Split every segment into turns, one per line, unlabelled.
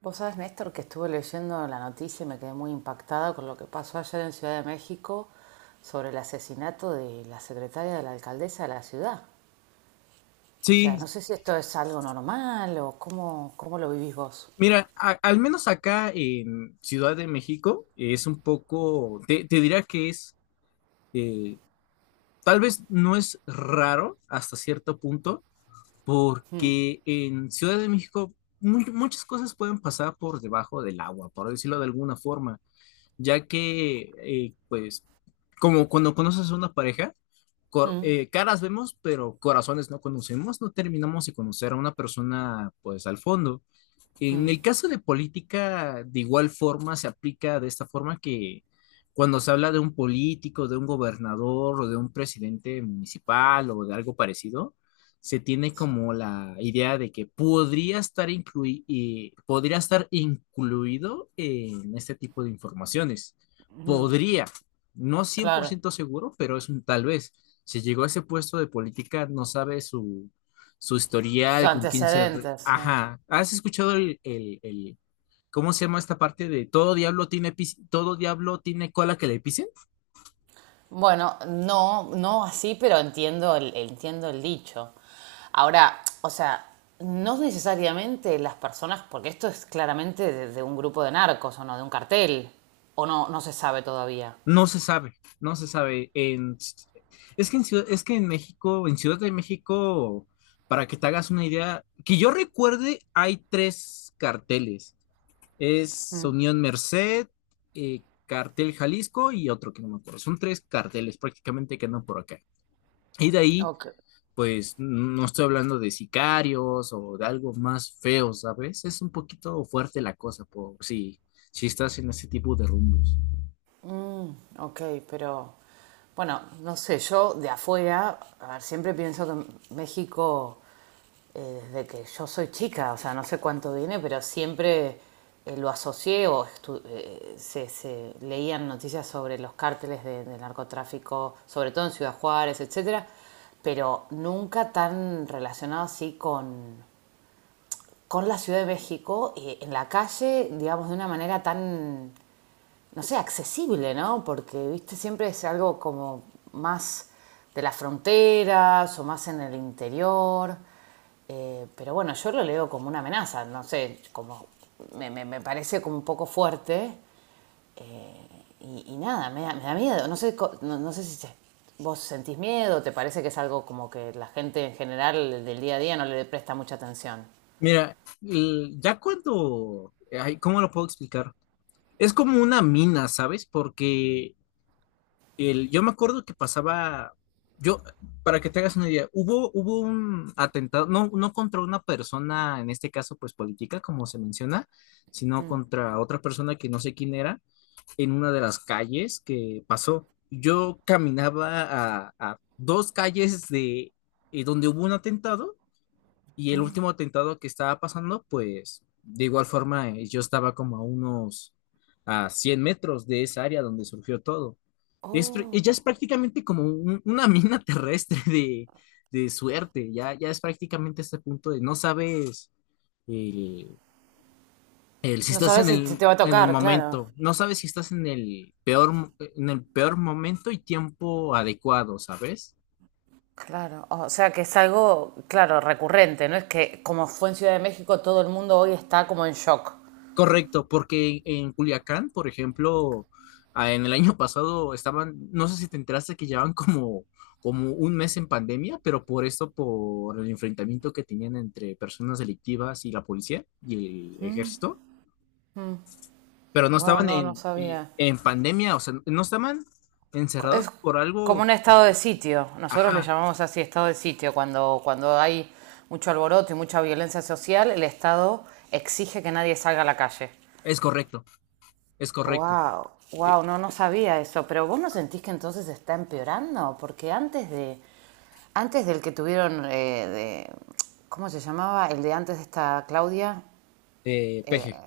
Vos sabés, Néstor, que estuve leyendo la noticia y me quedé muy impactada con lo que pasó ayer en Ciudad de México sobre el asesinato de la secretaria de la alcaldesa de la ciudad. O sea,
Sí,
no sé si esto es algo normal o cómo lo vivís vos.
mira, al menos acá en Ciudad de México es un poco, te diría que es, eh, tal vez no es raro hasta cierto punto,
Mm,
porque en Ciudad de México muchas cosas pueden pasar por debajo del agua, por decirlo de alguna forma. Ya que, pues, como cuando conoces a una pareja,
mm,
caras vemos, pero corazones no conocemos, no terminamos de conocer a una persona, pues, al fondo. En
mm,
el caso de política, de igual forma, se aplica de esta forma que cuando se habla de un político, de un gobernador o de un presidente municipal o de algo parecido, se tiene
sí,
como la idea de que podría estar, podría estar incluido en este tipo de informaciones.
mm,
Podría, no cien por
claro,
ciento seguro, pero es un tal vez. Si llegó a ese puesto de política, no sabe su
sus
historial, con quién se...
antecedentes, sí.
Ajá, ¿has escuchado el- ¿cómo se llama esta parte de todo diablo tiene, todo diablo tiene cola que le pise?
Bueno, no, no así, pero entiendo el dicho. Ahora, o sea, no necesariamente las personas, porque esto es claramente de un grupo de narcos o no, de un cartel, o no, no se sabe todavía.
No se sabe, no se sabe. Es que en, es que en México, en Ciudad de México, para que te hagas una idea, que yo recuerde, hay tres carteles. Es Unión Merced, Cartel Jalisco y otro que no me acuerdo. Son tres carteles prácticamente que andan por acá. Y de ahí,
Ok.
pues no estoy hablando de sicarios o de algo más feo, ¿sabes? Es un poquito fuerte la cosa, por si, si estás en ese tipo de rumbos.
Ok, pero bueno, no sé, yo de afuera, a ver, siempre pienso que México, desde que yo soy chica, o sea, no sé cuánto viene, pero siempre lo asocié o se leían noticias sobre los cárteles de narcotráfico, sobre todo en Ciudad Juárez, etcétera, pero nunca tan relacionado así con la Ciudad de México, en la calle, digamos, de una manera tan no sé, accesible, ¿no? Porque, viste, siempre es algo como más de las fronteras o más en el interior. Pero bueno, yo lo leo como una amenaza, no sé, como me parece como un poco fuerte y nada, me da miedo. No sé, no, no sé si vos sentís miedo, te parece que es algo como que la gente en general del día a día no le presta mucha atención.
Mira, ya cuando, ay, ¿cómo lo puedo explicar? Es como una mina, ¿sabes? Porque yo me acuerdo que pasaba, yo, para que te hagas una idea, hubo un atentado, no, no contra una persona, en este caso, pues política, como se menciona, sino contra otra persona que no sé quién era, en una de las calles que pasó. Yo caminaba a dos calles de donde hubo un atentado y el último atentado que estaba pasando, pues de igual forma yo estaba como a unos a 100 metros de esa área donde surgió todo. Es, ya
Oh.
es prácticamente como una mina terrestre de suerte, ya, ya es prácticamente este punto de no sabes el, el- si
No
estás
sabes si te va a
en el
tocar, claro.
momento, no sabes si estás en el peor, en el peor momento y tiempo adecuado, ¿sabes?
Claro, o sea que es algo, claro, recurrente, ¿no? Es que como fue en Ciudad de México, todo el mundo hoy está como en shock.
Correcto, porque en Culiacán, por ejemplo, ah, en el año pasado estaban, no sé si te enteraste que llevaban como, como un mes en pandemia, pero por esto, por el enfrentamiento que tenían entre personas delictivas y la policía y el ejército, pero no
Wow,
estaban
no, no sabía.
en pandemia, o sea, no estaban
Es
encerrados por
como
algo.
un estado de sitio. Nosotros le
Ajá,
llamamos así estado de sitio. Cuando hay mucho alboroto y mucha violencia social, el Estado exige que nadie salga a la calle.
es correcto, es correcto.
Wow,
Eh,
wow, no, no sabía eso. Pero vos no sentís que entonces está empeorando, porque antes de, antes del que tuvieron de, ¿cómo se llamaba? El de antes de esta Claudia.
PG.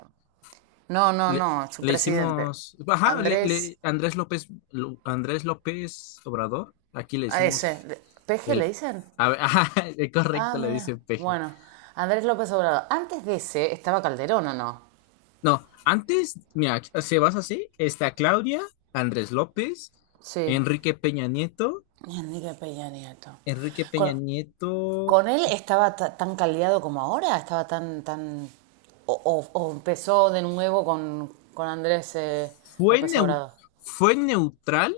No, no,
Le,
no, su
le
presidente.
hicimos, ajá, le,
Andrés,
le- Andrés López, Andrés López Obrador, aquí le
a
hicimos
ese, le- ¿PG le
el,
dicen?
a ver, ajá,
Ah,
correcto, le dice
mira.
peje.
Bueno, Andrés López Obrador. Antes de ese estaba Calderón, ¿o no?
No, antes, mira, si vas así, está Claudia, Andrés López,
Sí.
Enrique Peña Nieto,
Y Enrique Peña Nieto.
Enrique Peña
¿Con,
Nieto
con él estaba tan caldeado como ahora? ¿Estaba tan, tan... o, o empezó de nuevo con Andrés
fue,
López
neu-
Obrador?
fue neutral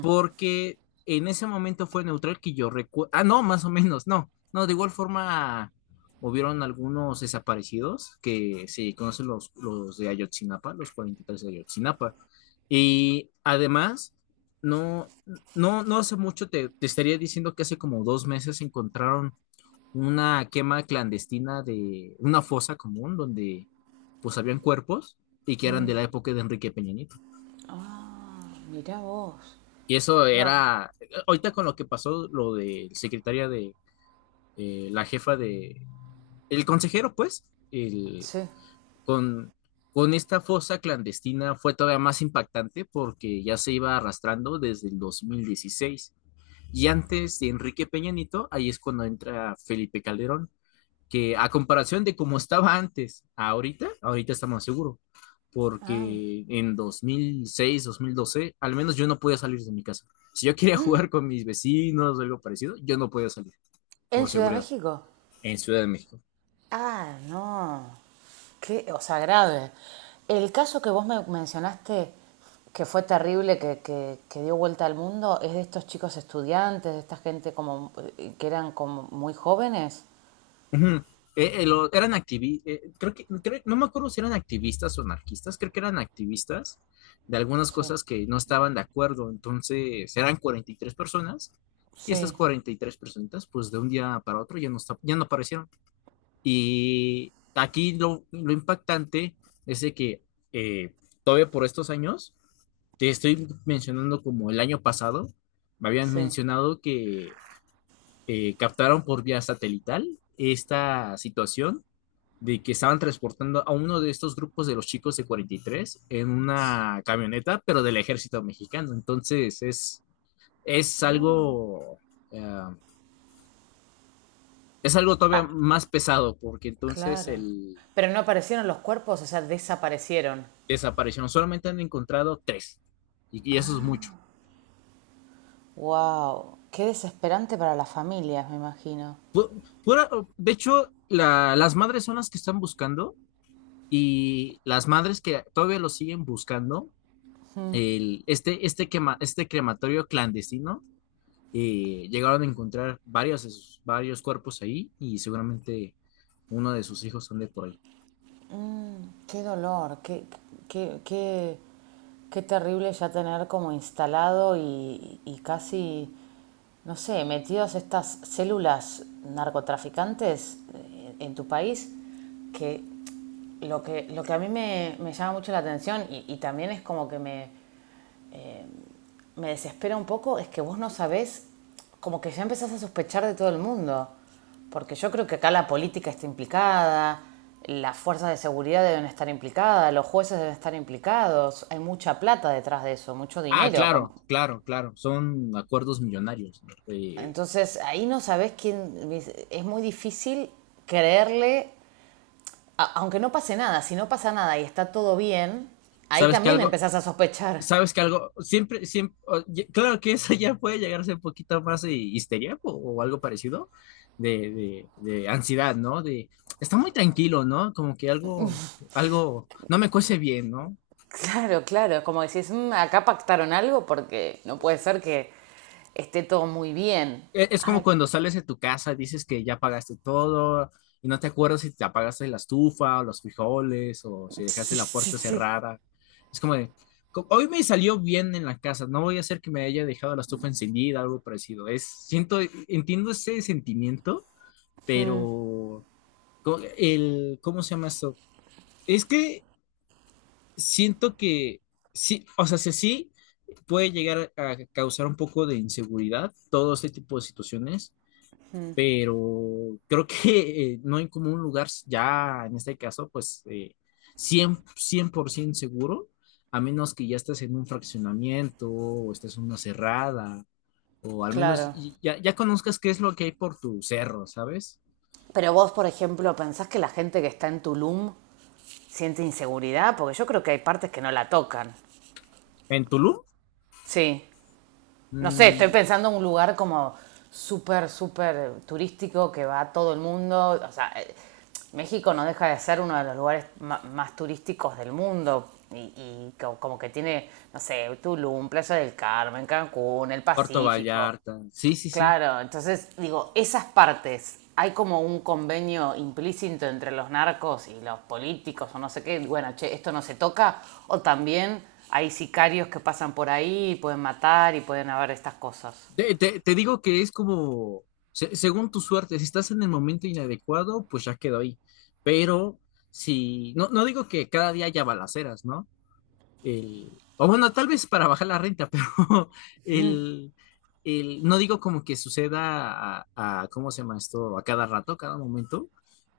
porque en ese momento fue neutral que yo recuerdo. Ah, no, más o menos, no. No, de igual forma hubieron algunos desaparecidos que se conocen los de Ayotzinapa, los 43 de Ayotzinapa. Y además, no, no, no hace mucho te estaría diciendo que hace como dos meses encontraron una quema clandestina de una fosa común donde pues habían cuerpos y que eran de la época de Enrique Peña Nieto.
Mirá vos.
Y eso
No.
era, ahorita con lo que pasó, lo de secretaria de la jefa de, el consejero, pues, el,
Sí.
con, con esta fosa clandestina fue todavía más impactante porque ya se iba arrastrando desde el 2016. Y antes de Enrique Peña Nieto, ahí es cuando entra Felipe Calderón, que a comparación de cómo estaba antes, ahorita, ahorita está más seguro,
Ah,
porque en 2006 2012 al menos yo no podía salir de mi casa. Si yo quería jugar con mis vecinos o algo parecido, yo no podía salir,
¿en
por
Ciudad de
seguridad,
México?
en Ciudad de México.
Ah, no. Qué, o sea, grave. El caso que vos me mencionaste, que fue terrible, que dio vuelta al mundo, es de estos chicos estudiantes, de esta gente como que eran como muy jóvenes.
Ujú. Eran activistas, creo que, no me acuerdo si eran activistas o anarquistas, creo que eran activistas de algunas
Sí,
cosas que no estaban de acuerdo, entonces eran 43 personas y estas
sí,
43 personas, pues de un día para otro ya no, ya no aparecieron. Y aquí lo impactante es de que eh, todavía por estos años, te estoy mencionando como el año pasado, me habían
sí,
mencionado que captaron por vía satelital esta situación de que estaban transportando a uno de estos grupos de los chicos de 43 en una camioneta, pero del ejército mexicano. Entonces es algo, eh, es algo todavía más pesado, porque entonces
claro.
el,
Pero no aparecieron los cuerpos, o sea, desaparecieron.
desaparecieron. Solamente han encontrado tres. Y eso es mucho.
Wow, qué desesperante para las familias, me imagino.
Pu- pura- de hecho, las madres son las que están buscando y las madres que todavía lo siguen buscando, el, este, quema- este crematorio clandestino, llegaron a encontrar varios, varios cuerpos ahí y seguramente uno de sus hijos ande por ahí.
Qué dolor, qué, qué, qué terrible ya tener como instalado y casi no sé, metidos estas células narcotraficantes en tu país, que lo que, lo que a mí me llama mucho la atención y también es como que me desespera un poco, es que vos no sabés, como que ya empezás a sospechar de todo el mundo, porque yo creo que acá la política está implicada, las fuerzas de seguridad deben estar implicadas, los jueces deben estar implicados, hay mucha plata detrás de eso, mucho
Ah,
dinero.
claro,
Como-
claro, claro. Son acuerdos millonarios. ¿No?
Entonces ahí no sabes quién. Es muy difícil creerle, aunque no pase nada. Si no pasa nada y está todo bien, ahí
¿Sabes que
también
algo,
empezás a sospechar.
sabes que algo, siempre, siempre, claro que eso ya puede llegar a ser un poquito más de histeria o algo parecido de ansiedad, ¿no? De, está muy tranquilo, ¿no? Como que algo, algo, no me cuece bien, ¿no?
Claro, claro, es como decís, "Mm, acá pactaron algo porque no puede ser que esté todo muy bien".
Es como
Ay,
cuando sales de tu casa, dices que ya pagaste todo y no te acuerdas si te apagaste la estufa o los frijoles o si
sí,
dejaste la
sí,
puerta
sí.
cerrada. Es como de, hoy me salió bien en la casa, no voy a hacer que me haya dejado la estufa encendida, algo parecido. Es, siento, entiendo ese sentimiento, pero ¿cómo se llama esto? Es que siento que sí, o sea, si sí puede llegar a causar un poco de inseguridad todo este tipo de situaciones pero creo que no hay como un lugar ya, en este caso, pues cien, cien por cien seguro, a menos que ya estés en un fraccionamiento o estés en una cerrada, o al menos
Claro.
ya, ya conozcas qué es lo que hay por tu cerro, ¿sabes?
Pero vos, por ejemplo, ¿pensás que la gente que está en Tulum siente inseguridad? Porque yo creo que hay partes que no la tocan.
En Tulum,
Sí. No sé, estoy
mm,
pensando en un lugar como súper, súper turístico que va a todo el mundo. O sea, México no deja de ser uno de los lugares más turísticos del mundo. Y como que tiene, no sé, Tulum, Playa del Carmen, Cancún, el
Puerto
Pacífico.
Vallarta, sí, sí, sí.
Claro, entonces digo, esas partes, hay como un convenio implícito entre los narcos y los políticos o no sé qué, bueno, che, esto no se toca, o también hay sicarios que pasan por ahí y pueden matar y pueden haber estas cosas.
Te, te digo que es como, según tu suerte, si estás en el momento inadecuado, pues ya quedó ahí. Pero si, no, no digo que cada día haya balaceras, ¿no? O bueno, tal vez para bajar la renta, pero el, no digo como que suceda a, ¿cómo se llama esto? A cada rato, a cada momento,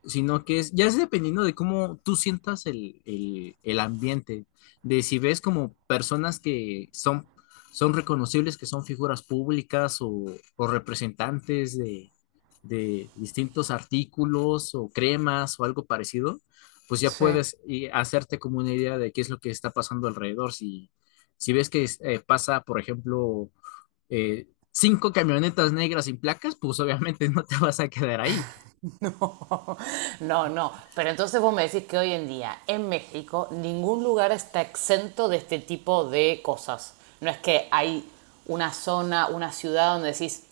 sino que es, ya es dependiendo de cómo tú sientas el ambiente, de si ves como personas que son, son reconocibles, que son figuras públicas o representantes de distintos artículos o cremas o algo parecido pues ya
Sí.
puedes hacerte como una idea de qué es lo que está pasando alrededor. Si, si ves que pasa, por ejemplo, eh, cinco camionetas negras sin placas, pues obviamente no te vas a quedar ahí.
No, no, pero entonces vos me decís que hoy en día en México ningún lugar está exento de este tipo de cosas. No es que hay una zona, una ciudad donde decís,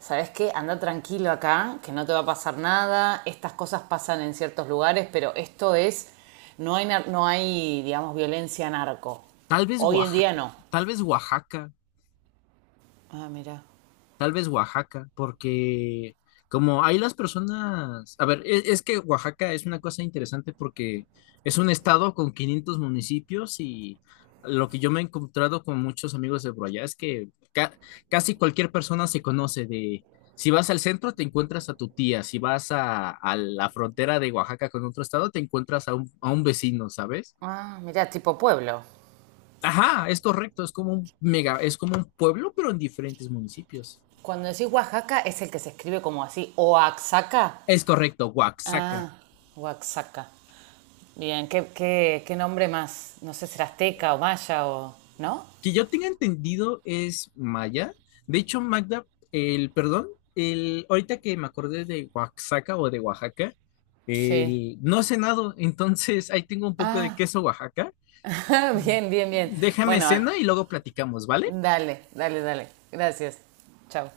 ¿Sabes qué? Anda tranquilo acá, que no te va a pasar nada. Estas cosas pasan en ciertos lugares, pero esto es. No hay, no hay digamos, violencia narco.
Tal vez
Hoy en
Oaxaca,
día no.
tal vez Oaxaca.
Ah, mira.
Tal vez Oaxaca, porque como ahí las personas, a ver, es, que Oaxaca es una cosa interesante porque es un estado con 500 municipios y lo que yo me he encontrado con muchos amigos de por allá es que casi cualquier persona se conoce de, si vas al centro te encuentras a tu tía, si vas a la frontera de Oaxaca con otro estado te encuentras a a un vecino, ¿sabes?
Ah, mira, tipo pueblo.
Ajá, es correcto, es como un mega, es como un pueblo, pero en diferentes municipios.
Cuando decís Oaxaca es el que se escribe como así, Oaxaca.
Es correcto,
Ah,
Oaxaca.
Oaxaca. Bien, ¿qué, qué, qué nombre más? No sé, será azteca o maya o... ¿No?
Que yo tenga entendido es maya. De hecho, Magda, el perdón, el, ahorita que me acordé de Oaxaca o de Oaxaca,
Sí.
el, no he cenado, entonces ahí tengo un poco de
Ah,
queso Oaxaca.
bien, bien, bien.
Déjame
Bueno,
cena y luego platicamos, ¿vale?
dale, dale, dale. Gracias. Chao.